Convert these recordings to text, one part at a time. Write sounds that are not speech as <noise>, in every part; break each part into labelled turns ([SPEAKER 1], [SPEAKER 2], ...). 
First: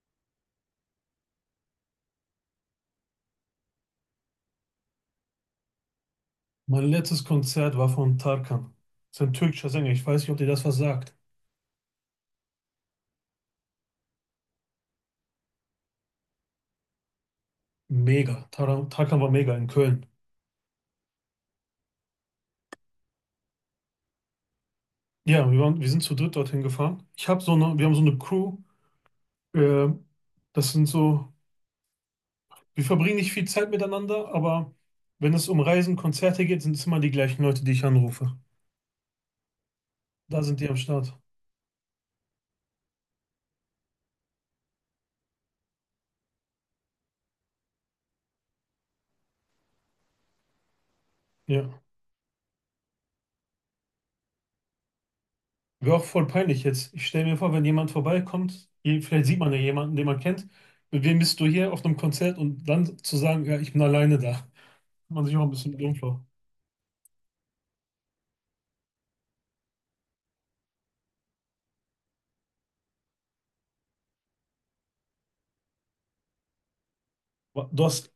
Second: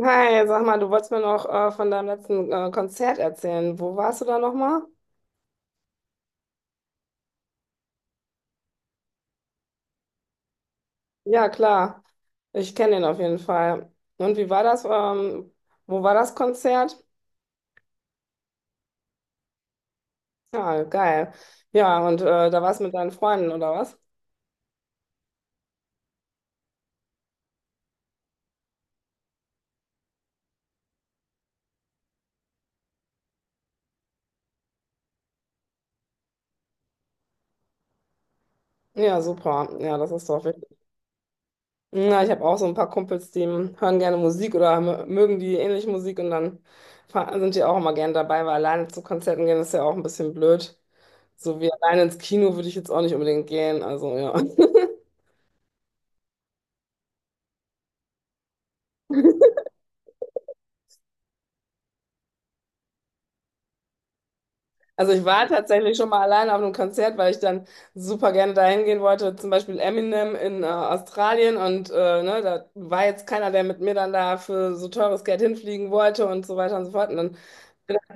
[SPEAKER 1] Hi, sag mal, du wolltest mir noch von deinem letzten Konzert erzählen. Wo warst du da nochmal?
[SPEAKER 2] Mein letztes Konzert war von Tarkan. Das ist ein türkischer Sänger. Ich weiß nicht, ob dir das was sagt.
[SPEAKER 1] Ja, klar. Ich kenne ihn auf jeden Fall. Und wie war das? Wo war das Konzert?
[SPEAKER 2] Mega. Tarkan war mega in Köln.
[SPEAKER 1] Ja, geil. Ja, und da warst du mit deinen Freunden, oder was?
[SPEAKER 2] Ja, wir sind zu dritt dorthin gefahren. Ich habe so eine, wir haben so eine Crew. Äh, das sind so, wir verbringen nicht viel Zeit miteinander, aber wenn es um Reisen, Konzerte geht, sind es immer die gleichen Leute, die ich anrufe.
[SPEAKER 1] Ja, super. Ja, das ist
[SPEAKER 2] Da
[SPEAKER 1] doch
[SPEAKER 2] sind
[SPEAKER 1] wichtig.
[SPEAKER 2] die am Start.
[SPEAKER 1] Ja, ich habe auch so ein paar Kumpels, die hören gerne Musik oder mögen die ähnliche Musik und dann sind die auch immer gerne dabei, weil alleine zu Konzerten gehen ist ja auch ein bisschen blöd. So wie
[SPEAKER 2] Ja.
[SPEAKER 1] alleine ins Kino würde ich jetzt auch nicht unbedingt gehen. Also ja. <laughs>
[SPEAKER 2] Wäre auch voll peinlich jetzt. Ich stelle mir vor, wenn jemand vorbeikommt, vielleicht sieht man ja jemanden, den man kennt. Mit wem bist du hier auf einem Konzert und dann zu sagen, ja, ich bin alleine da.
[SPEAKER 1] Also ich
[SPEAKER 2] Man sich auch
[SPEAKER 1] war
[SPEAKER 2] ein bisschen dumm
[SPEAKER 1] tatsächlich schon mal
[SPEAKER 2] vor.
[SPEAKER 1] alleine auf einem Konzert, weil ich dann super gerne dahin gehen wollte, zum Beispiel Eminem in Australien und ne, da war jetzt keiner, der mit mir dann da für so teures Geld hinfliegen wollte und so weiter und so fort. Und dann
[SPEAKER 2] Du hast,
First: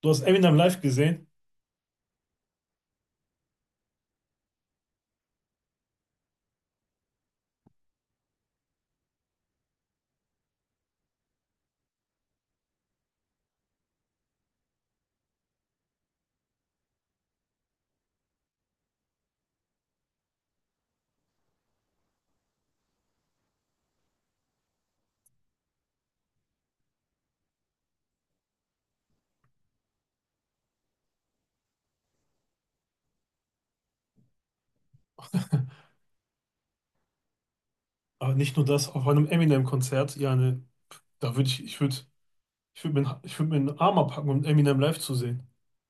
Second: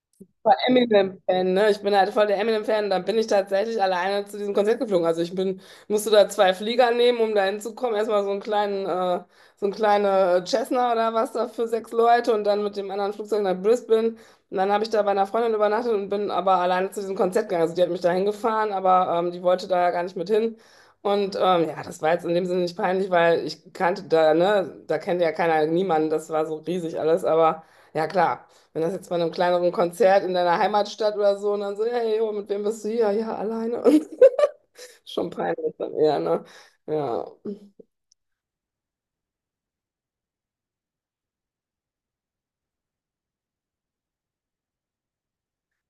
[SPEAKER 2] du hast
[SPEAKER 1] voll
[SPEAKER 2] Eminem live gesehen,
[SPEAKER 1] Eminem-Fan, ne? Ich bin halt voll der Eminem-Fan. Dann bin ich tatsächlich alleine zu diesem Konzert geflogen. Also ich bin, musste da zwei Flieger nehmen, um da hinzukommen. Erstmal so einen kleinen Cessna oder was da für sechs Leute und dann mit dem anderen Flugzeug nach Brisbane. Und dann habe ich da bei einer Freundin übernachtet und bin aber alleine zu diesem Konzert gegangen. Also die hat mich da hingefahren, aber die wollte da ja gar nicht mit hin. Und ja, das war jetzt in dem Sinne nicht peinlich, weil ich kannte da, ne, da kennt ja keiner niemanden. Das war so riesig alles, aber ja klar. Wenn das jetzt bei einem kleineren Konzert in deiner Heimatstadt oder so und dann so, hey, jo, mit wem bist du hier? Ja, alleine. <laughs> Schon peinlich dann eher, ne? Ja.
[SPEAKER 2] aber nicht nur das, auf einem Eminem-Konzert, ja, ne, da würde ich, ich würde, ich würde mir einen Arm abhacken, um Eminem live zu sehen.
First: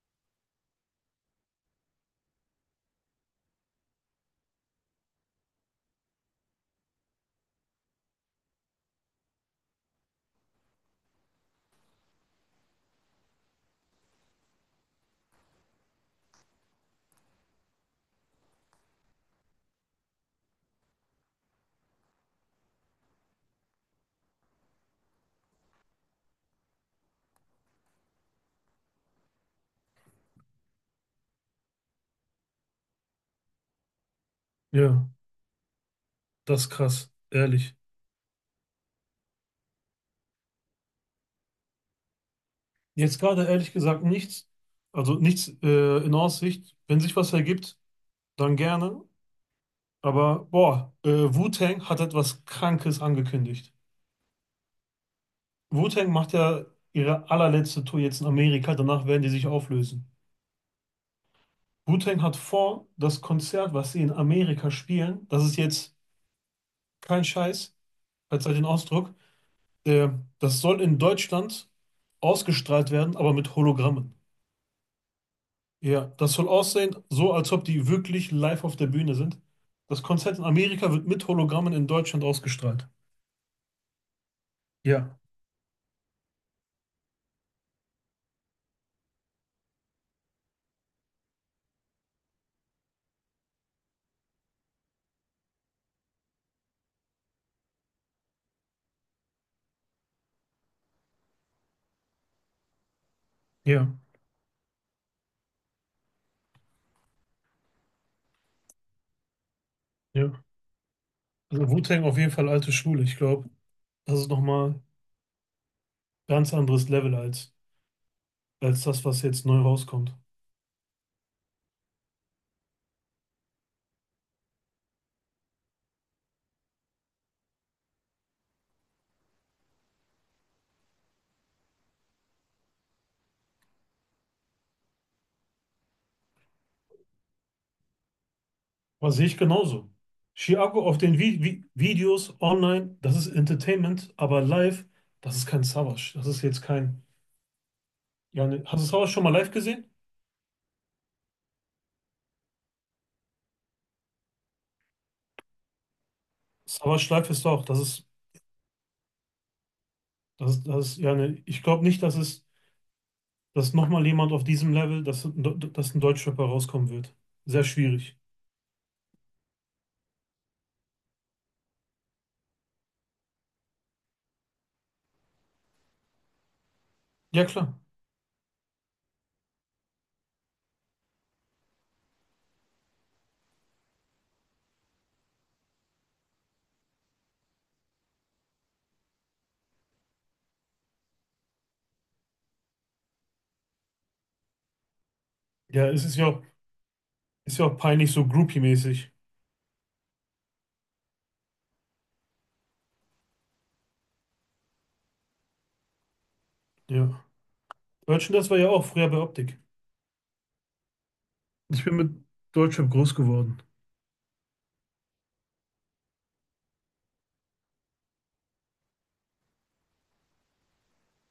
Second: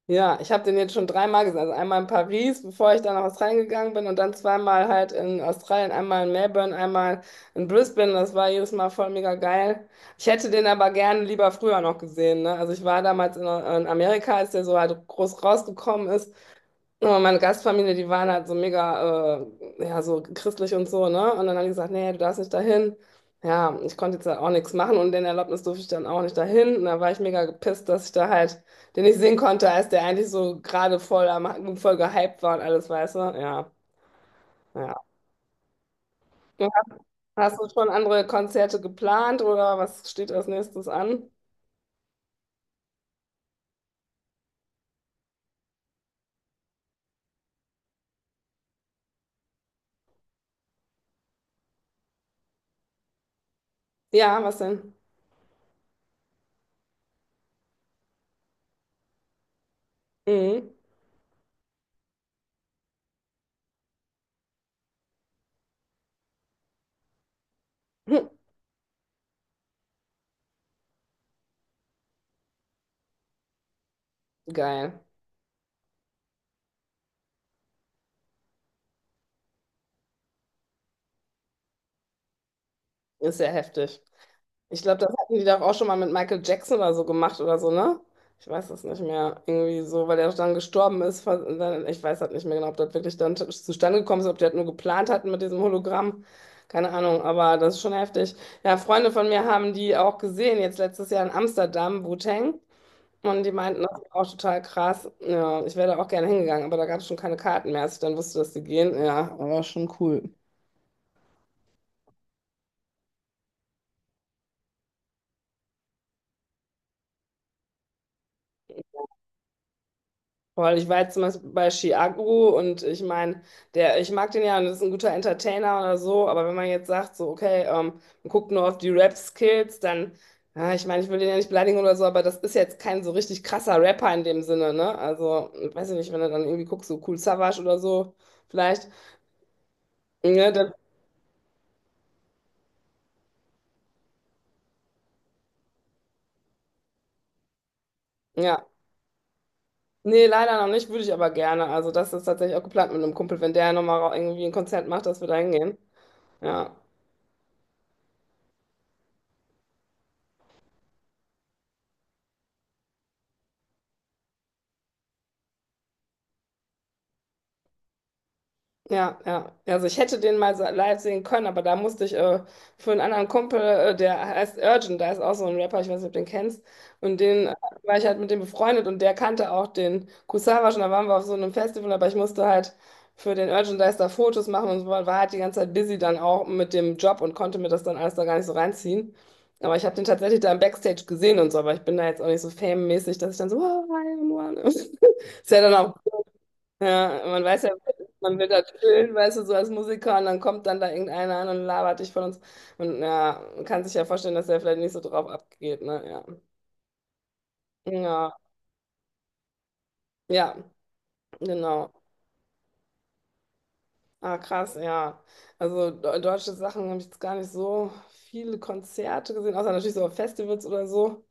[SPEAKER 1] Ja, ich habe den jetzt schon dreimal gesehen. Also einmal in Paris, bevor ich dann nach Australien gegangen bin und dann zweimal halt in Australien, einmal in Melbourne, einmal in Brisbane. Das war jedes Mal voll mega geil. Ich hätte den aber gerne lieber früher noch gesehen, ne? Also ich war damals in Amerika, als der so halt groß rausgekommen ist. Ja, meine Gastfamilie, die waren halt so mega, ja, so christlich und so, ne? Und dann haben die gesagt, nee, du darfst nicht dahin. Ja, ich konnte jetzt halt auch nichts machen und den Erlaubnis durfte ich dann auch nicht dahin. Und da war ich mega gepisst, dass ich da halt den nicht sehen konnte, als der eigentlich so gerade voll, voll gehypt war und alles, weißt du? Ja, ja.
[SPEAKER 2] Ja, das
[SPEAKER 1] Und
[SPEAKER 2] ist krass,
[SPEAKER 1] hast du
[SPEAKER 2] ehrlich.
[SPEAKER 1] schon andere Konzerte geplant oder was steht als nächstes an?
[SPEAKER 2] Jetzt gerade ehrlich gesagt nichts, also nichts in Aussicht. Wenn sich was ergibt, dann gerne. Aber boah, Wu-Tang hat etwas Krankes angekündigt.
[SPEAKER 1] Ja, was denn?
[SPEAKER 2] Wu-Tang macht ja ihre allerletzte Tour jetzt in Amerika, danach werden die sich auflösen.
[SPEAKER 1] Mhm.
[SPEAKER 2] Wu-Tang hat vor, das Konzert, was sie in Amerika spielen, das ist jetzt kein Scheiß,
[SPEAKER 1] <laughs> Hm,
[SPEAKER 2] verzeiht den Ausdruck, der, das soll in Deutschland ausgestrahlt werden, aber mit Hologrammen.
[SPEAKER 1] geil.
[SPEAKER 2] Ja, das soll aussehen, so als ob die wirklich live auf der Bühne sind. Das Konzert in Amerika wird mit Hologrammen in Deutschland ausgestrahlt.
[SPEAKER 1] Ist ja heftig. Ich glaube, das
[SPEAKER 2] Ja,
[SPEAKER 1] hatten die doch auch schon mal mit Michael Jackson oder so gemacht oder so, ne? Ich weiß es nicht mehr. Irgendwie so, weil er dann gestorben ist. Ich weiß halt nicht mehr genau, ob das wirklich dann zustande gekommen ist, ob die das nur geplant hatten mit diesem Hologramm. Keine Ahnung, aber das ist schon heftig. Ja, Freunde von mir haben die auch gesehen, jetzt letztes Jahr in Amsterdam, Wu-Tang. Und die meinten,
[SPEAKER 2] ja,
[SPEAKER 1] das ist auch total krass. Ja, ich wäre da auch gerne hingegangen, aber da gab es schon keine Karten mehr, als ich dann wusste, dass die gehen. Ja, war schon cool.
[SPEAKER 2] ja. Also Wu-Tang auf jeden Fall alte Schule. Ich glaube, das ist nochmal ein ganz anderes Level als, als das, was jetzt neu rauskommt.
[SPEAKER 1] Weil ich war jetzt zum Beispiel bei Chiago und ich meine, der, ich mag den ja und das ist ein guter Entertainer oder so, aber wenn man jetzt sagt, so, okay, man guckt nur auf die Rap-Skills, dann, ja, ich meine, ich will den ja nicht beleidigen oder so, aber das ist jetzt kein so richtig krasser Rapper in dem Sinne, ne? Also, weiß ich nicht, wenn du dann irgendwie guckst, so Kool Savas oder so, vielleicht,
[SPEAKER 2] Was sehe ich genauso.
[SPEAKER 1] ne, dann,
[SPEAKER 2] Chiago auf den Vi Vi Videos online, das ist Entertainment, aber live, das ist kein Savas. Das ist jetzt kein. Ja, ne,
[SPEAKER 1] ja.
[SPEAKER 2] hast du Savas schon mal live gesehen?
[SPEAKER 1] Nee, leider noch nicht, würde ich aber gerne. Also, das ist tatsächlich auch geplant mit einem Kumpel, wenn der nochmal irgendwie ein Konzert macht, dass wir da hingehen. Ja.
[SPEAKER 2] Savas live ist doch, das ist, ja, ne, ich glaube nicht, dass nochmal jemand auf diesem Level, dass ein Deutschrapper rauskommen wird. Sehr schwierig.
[SPEAKER 1] Ja, ja. Also ich hätte den mal so live sehen können, aber da musste ich für einen anderen Kumpel, der heißt Urgent, da ist auch so ein Rapper, ich weiß nicht, ob du den kennst. Und
[SPEAKER 2] Ja,
[SPEAKER 1] den
[SPEAKER 2] klar.
[SPEAKER 1] war ich halt mit dem befreundet und der kannte auch den Kusawa schon, da waren wir auf so einem Festival, aber ich musste halt für den Urgent Dice da Fotos machen und so, war halt die ganze Zeit busy dann auch mit dem Job und konnte mir das dann alles da gar nicht so reinziehen. Aber ich habe den tatsächlich da im Backstage gesehen und so, aber ich bin da jetzt auch nicht so fame-mäßig, dass ich dann so, oh, hi, und <laughs> one. Ist ja dann
[SPEAKER 2] Ja,
[SPEAKER 1] auch
[SPEAKER 2] es
[SPEAKER 1] ja, man
[SPEAKER 2] ist
[SPEAKER 1] weiß
[SPEAKER 2] ja
[SPEAKER 1] ja,
[SPEAKER 2] auch peinlich, so
[SPEAKER 1] man will da
[SPEAKER 2] Groupie-mäßig.
[SPEAKER 1] chillen, weißt du, so als Musiker und dann kommt dann da irgendeiner an und labert dich von uns. Und ja, man kann sich ja vorstellen, dass der vielleicht nicht so drauf abgeht, ne? Ja.
[SPEAKER 2] Ja.
[SPEAKER 1] Ja,
[SPEAKER 2] Merchandise war ja auch früher bei Optik.
[SPEAKER 1] ja,
[SPEAKER 2] Ich
[SPEAKER 1] genau.
[SPEAKER 2] bin mit Deutschrap groß geworden.
[SPEAKER 1] Ah, krass, ja. Also deutsche Sachen habe ich jetzt gar nicht so viele Konzerte gesehen, außer natürlich so auf Festivals oder so.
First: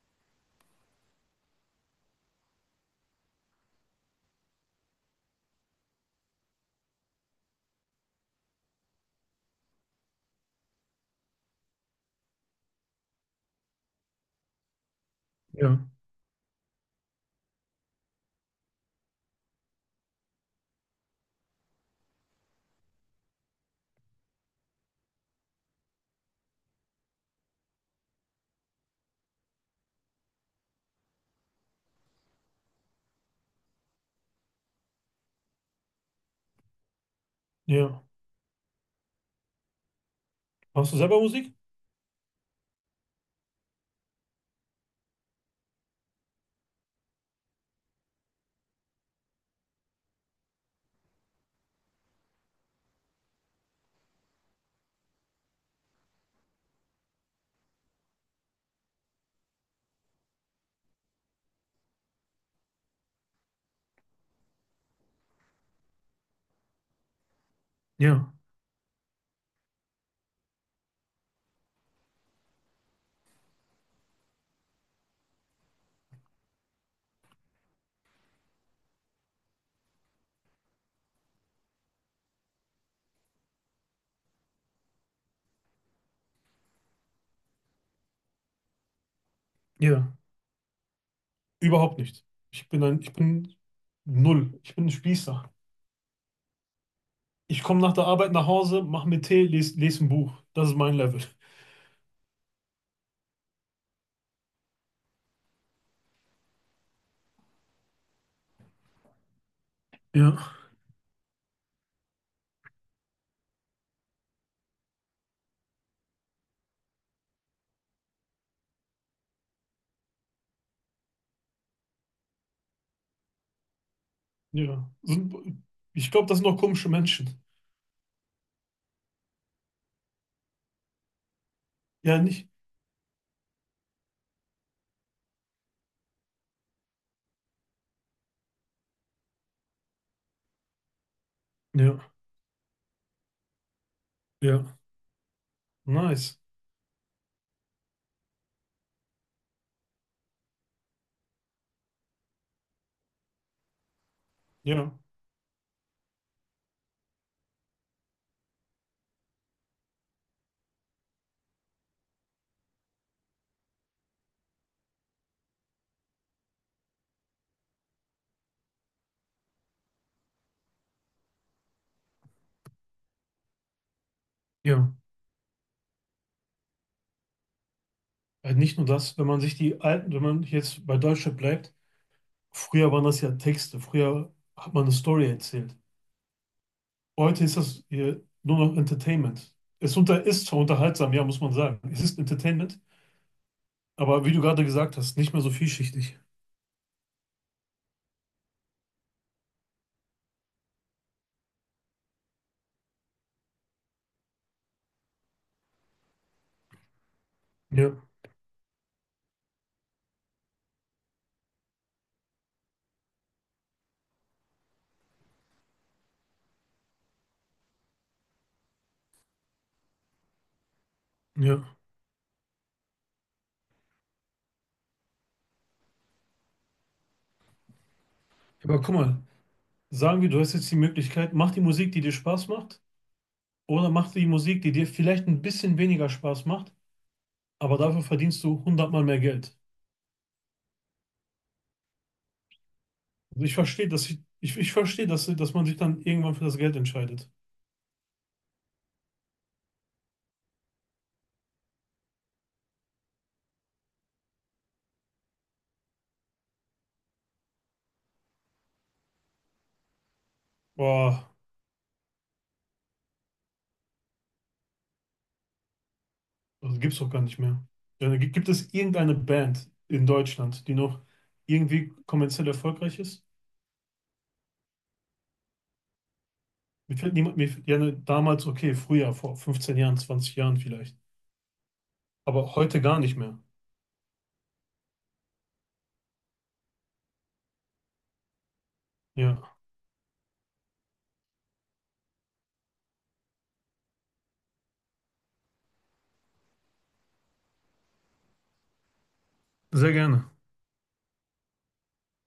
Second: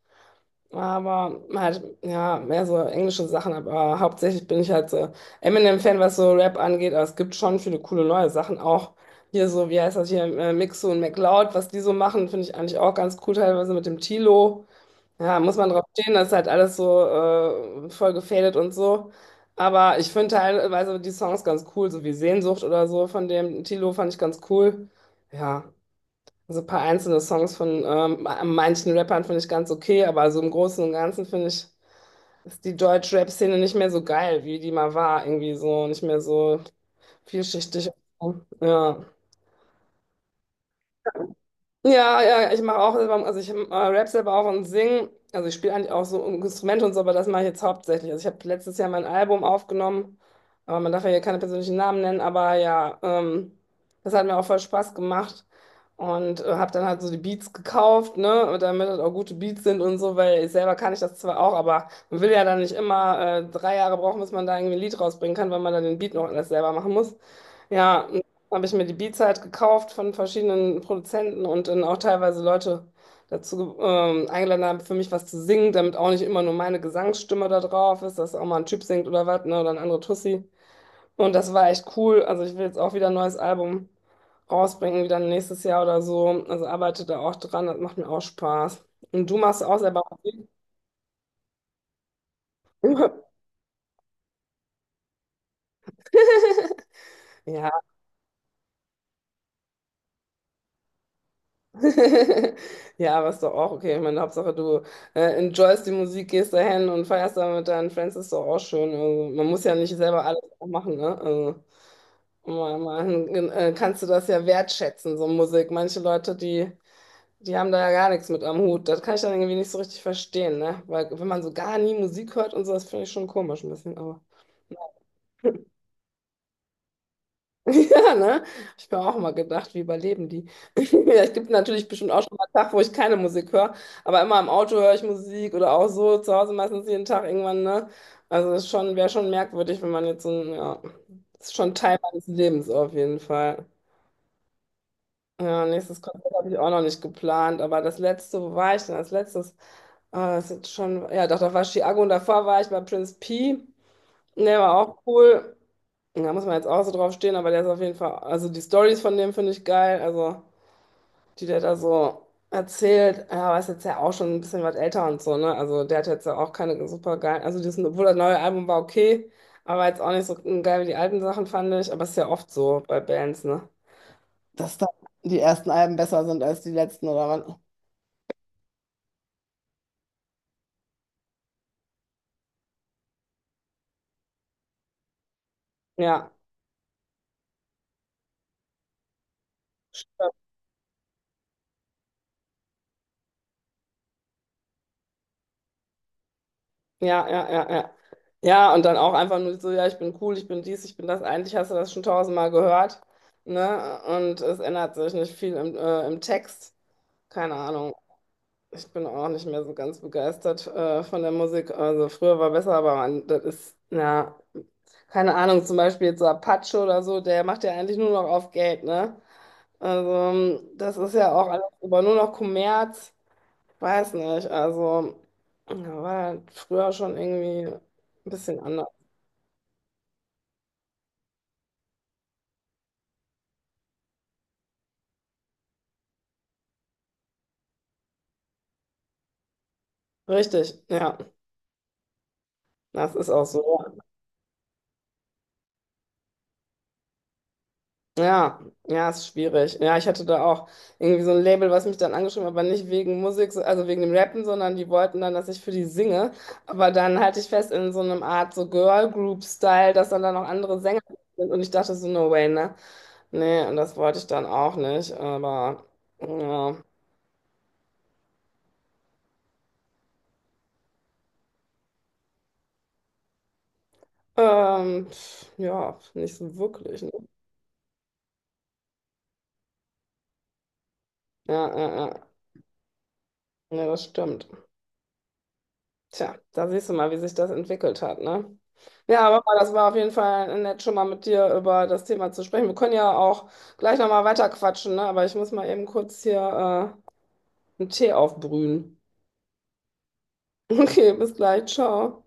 [SPEAKER 1] Aber halt, ja, mehr so englische Sachen, aber hauptsächlich bin ich halt so Eminem-Fan, was so Rap angeht, aber es gibt schon viele coole neue Sachen auch. Hier so, wie heißt das hier, Mixo und McLeod, was die so machen, finde ich eigentlich auch ganz cool, teilweise mit dem Tilo. Ja, muss man
[SPEAKER 2] Ja.
[SPEAKER 1] drauf stehen, das ist halt alles so voll gefadet und so. Aber ich finde teilweise die Songs ganz cool, so wie Sehnsucht oder so von dem Tilo fand ich ganz cool. Ja. Also ein paar einzelne Songs von manchen Rappern finde ich ganz okay, aber so im Großen und Ganzen finde ich, ist die Deutsch-Rap-Szene nicht mehr so geil, wie die mal war. Irgendwie so, nicht mehr so vielschichtig.
[SPEAKER 2] Ja.
[SPEAKER 1] Ja.
[SPEAKER 2] Machst du selber Musik?
[SPEAKER 1] Ja, ja, ich mache auch selber, also ich rap selber auch und sing. Also ich spiele eigentlich auch so Instrumente und so, aber das mache ich jetzt hauptsächlich. Also ich habe letztes Jahr mein Album aufgenommen, aber man darf ja hier keine persönlichen Namen nennen, aber ja, das hat mir auch voll Spaß gemacht und habe dann halt so die Beats gekauft, ne, damit das auch gute Beats sind und so, weil ich selber kann ich das zwar auch, aber man will ja dann nicht immer 3 Jahre brauchen, bis man da irgendwie ein Lied rausbringen kann, weil man dann den Beat noch alles selber machen muss. Ja,
[SPEAKER 2] Ja.
[SPEAKER 1] habe ich mir die Beats halt gekauft von verschiedenen Produzenten und dann auch teilweise Leute dazu eingeladen haben, für mich was zu singen, damit auch nicht immer nur meine Gesangsstimme da drauf ist, dass auch mal ein Typ singt oder was, ne, oder ein anderer Tussi. Und das war echt cool. Also ich will jetzt auch wieder ein neues Album rausbringen, wieder nächstes Jahr oder so. Also arbeite da auch dran, das macht mir auch Spaß. Und du machst auch selber
[SPEAKER 2] Ja,
[SPEAKER 1] Musik?
[SPEAKER 2] überhaupt nicht. Ich
[SPEAKER 1] <laughs>
[SPEAKER 2] bin null. Ich bin ein Spießer. Ich komme
[SPEAKER 1] Ja.
[SPEAKER 2] nach der Arbeit nach Hause, mache mir Tee, lese les les ein Buch. Das ist mein Level.
[SPEAKER 1] <laughs> Ja, aber ist doch auch okay. Ich meine, Hauptsache du enjoyst die Musik, gehst dahin und feierst da mit deinen Friends, ist doch auch schön. Also, man muss ja nicht selber
[SPEAKER 2] Ja,
[SPEAKER 1] alles auch machen, ne? Also, kannst du das ja wertschätzen, so Musik. Manche Leute, die haben da ja gar nichts mit am Hut. Das kann ich dann irgendwie nicht so richtig verstehen, ne? Weil wenn man so gar nie Musik hört und so, das finde ich schon komisch ein bisschen,
[SPEAKER 2] ja. Ich glaube, das sind noch komische Menschen.
[SPEAKER 1] <laughs> Ja, ne? Ich mir auch mal gedacht, wie überleben die? <laughs> Ja, Es gibt natürlich bestimmt
[SPEAKER 2] Ja,
[SPEAKER 1] auch schon mal
[SPEAKER 2] nicht?
[SPEAKER 1] einen Tag, wo ich keine Musik höre, aber immer im Auto höre ich Musik oder auch so zu Hause meistens jeden Tag irgendwann, ne? Also es ist schon, wäre schon merkwürdig, wenn man jetzt so ein, ja, das ist schon Teil
[SPEAKER 2] Ja,
[SPEAKER 1] meines Lebens auf jeden Fall.
[SPEAKER 2] ja.
[SPEAKER 1] Ja, nächstes Konzert
[SPEAKER 2] Nice.
[SPEAKER 1] habe ich auch noch nicht geplant, aber das letzte, wo war ich denn als letztes? Ah, das ist jetzt schon, ja, doch, da war Chiago und davor war ich bei Prince P. Der war
[SPEAKER 2] Ja,
[SPEAKER 1] auch cool. Da muss man jetzt auch so drauf stehen, aber der ist auf jeden Fall, also die Stories von dem finde ich geil, also die der da so erzählt, ja, aber ist jetzt ja auch schon ein bisschen was älter und so, ne? Also der hat jetzt ja auch keine super geil, also das, obwohl das neue Album war okay, aber jetzt auch nicht so geil wie die alten Sachen fand ich, aber ist ja oft so bei Bands, ne? Dass da
[SPEAKER 2] ja.
[SPEAKER 1] die ersten Alben besser sind als die letzten, oder was?
[SPEAKER 2] Nicht nur das, wenn man sich die alten, wenn man jetzt bei Deutschland bleibt, früher waren das ja Texte, früher hat man eine Story erzählt.
[SPEAKER 1] Ja.
[SPEAKER 2] Heute ist das nur noch Entertainment. Ist zwar unterhaltsam, ja, muss man sagen. Es ist Entertainment. Aber wie du gerade gesagt hast, nicht mehr so vielschichtig.
[SPEAKER 1] Ja, ja, ja, ja. Ja, und dann auch einfach nur so, ja, ich bin cool, ich bin dies, ich bin das. Eigentlich hast du das schon tausendmal gehört, ne? Und es ändert sich nicht viel im Text. Keine Ahnung.
[SPEAKER 2] Ja,
[SPEAKER 1] Ich bin auch nicht mehr so ganz begeistert von der Musik. Also früher war besser, aber man, das ist, ja, keine Ahnung, zum Beispiel jetzt so Apache oder so, der macht ja eigentlich nur noch auf Geld, ne? Also das ist ja auch
[SPEAKER 2] ja.
[SPEAKER 1] alles über nur noch Kommerz. Weiß nicht, also ja, war halt früher schon irgendwie ein bisschen
[SPEAKER 2] Aber
[SPEAKER 1] anders.
[SPEAKER 2] guck mal, sagen wir, du hast jetzt die Möglichkeit, mach die Musik, die dir Spaß macht, oder mach die Musik, die dir vielleicht ein bisschen weniger Spaß macht, aber dafür verdienst du 100-mal mehr Geld.
[SPEAKER 1] Richtig, ja, das ist auch
[SPEAKER 2] Also
[SPEAKER 1] so.
[SPEAKER 2] ich verstehe, dass man sich dann irgendwann für das Geld entscheidet.
[SPEAKER 1] Ja, ja, ist schwierig. Ja, ich hatte da auch irgendwie so ein Label, was mich dann angeschrieben hat, aber nicht wegen Musik, so- also wegen dem Rappen, sondern die wollten dann, dass ich für die singe. Aber dann halte ich fest in so einem Art so Girl Group Style, dass dann da noch andere Sänger
[SPEAKER 2] Boah,
[SPEAKER 1] sind und ich dachte so, no way, ne? Nee, und das wollte ich dann auch nicht, aber ja,
[SPEAKER 2] das gibt's doch gar nicht mehr. Ja, gibt es irgendeine Band in Deutschland, die noch irgendwie kommerziell erfolgreich ist?
[SPEAKER 1] pf, ja, nicht so
[SPEAKER 2] Mir
[SPEAKER 1] wirklich. Ne?
[SPEAKER 2] fällt niemand, mir, ja, ne, damals, okay, früher, vor 15 Jahren, 20 Jahren vielleicht.
[SPEAKER 1] Ja, ja, ja.
[SPEAKER 2] Aber heute gar nicht mehr.
[SPEAKER 1] Ja, das stimmt. Tja, da siehst du mal, wie sich das entwickelt hat, ne? Ja, aber
[SPEAKER 2] Ja,
[SPEAKER 1] das war auf jeden Fall nett, schon mal mit dir über das Thema zu sprechen. Wir können ja auch gleich nochmal weiter quatschen, ne? Aber ich muss mal eben kurz hier einen Tee aufbrühen. <laughs>
[SPEAKER 2] sehr gerne.
[SPEAKER 1] Okay, bis gleich, ciao.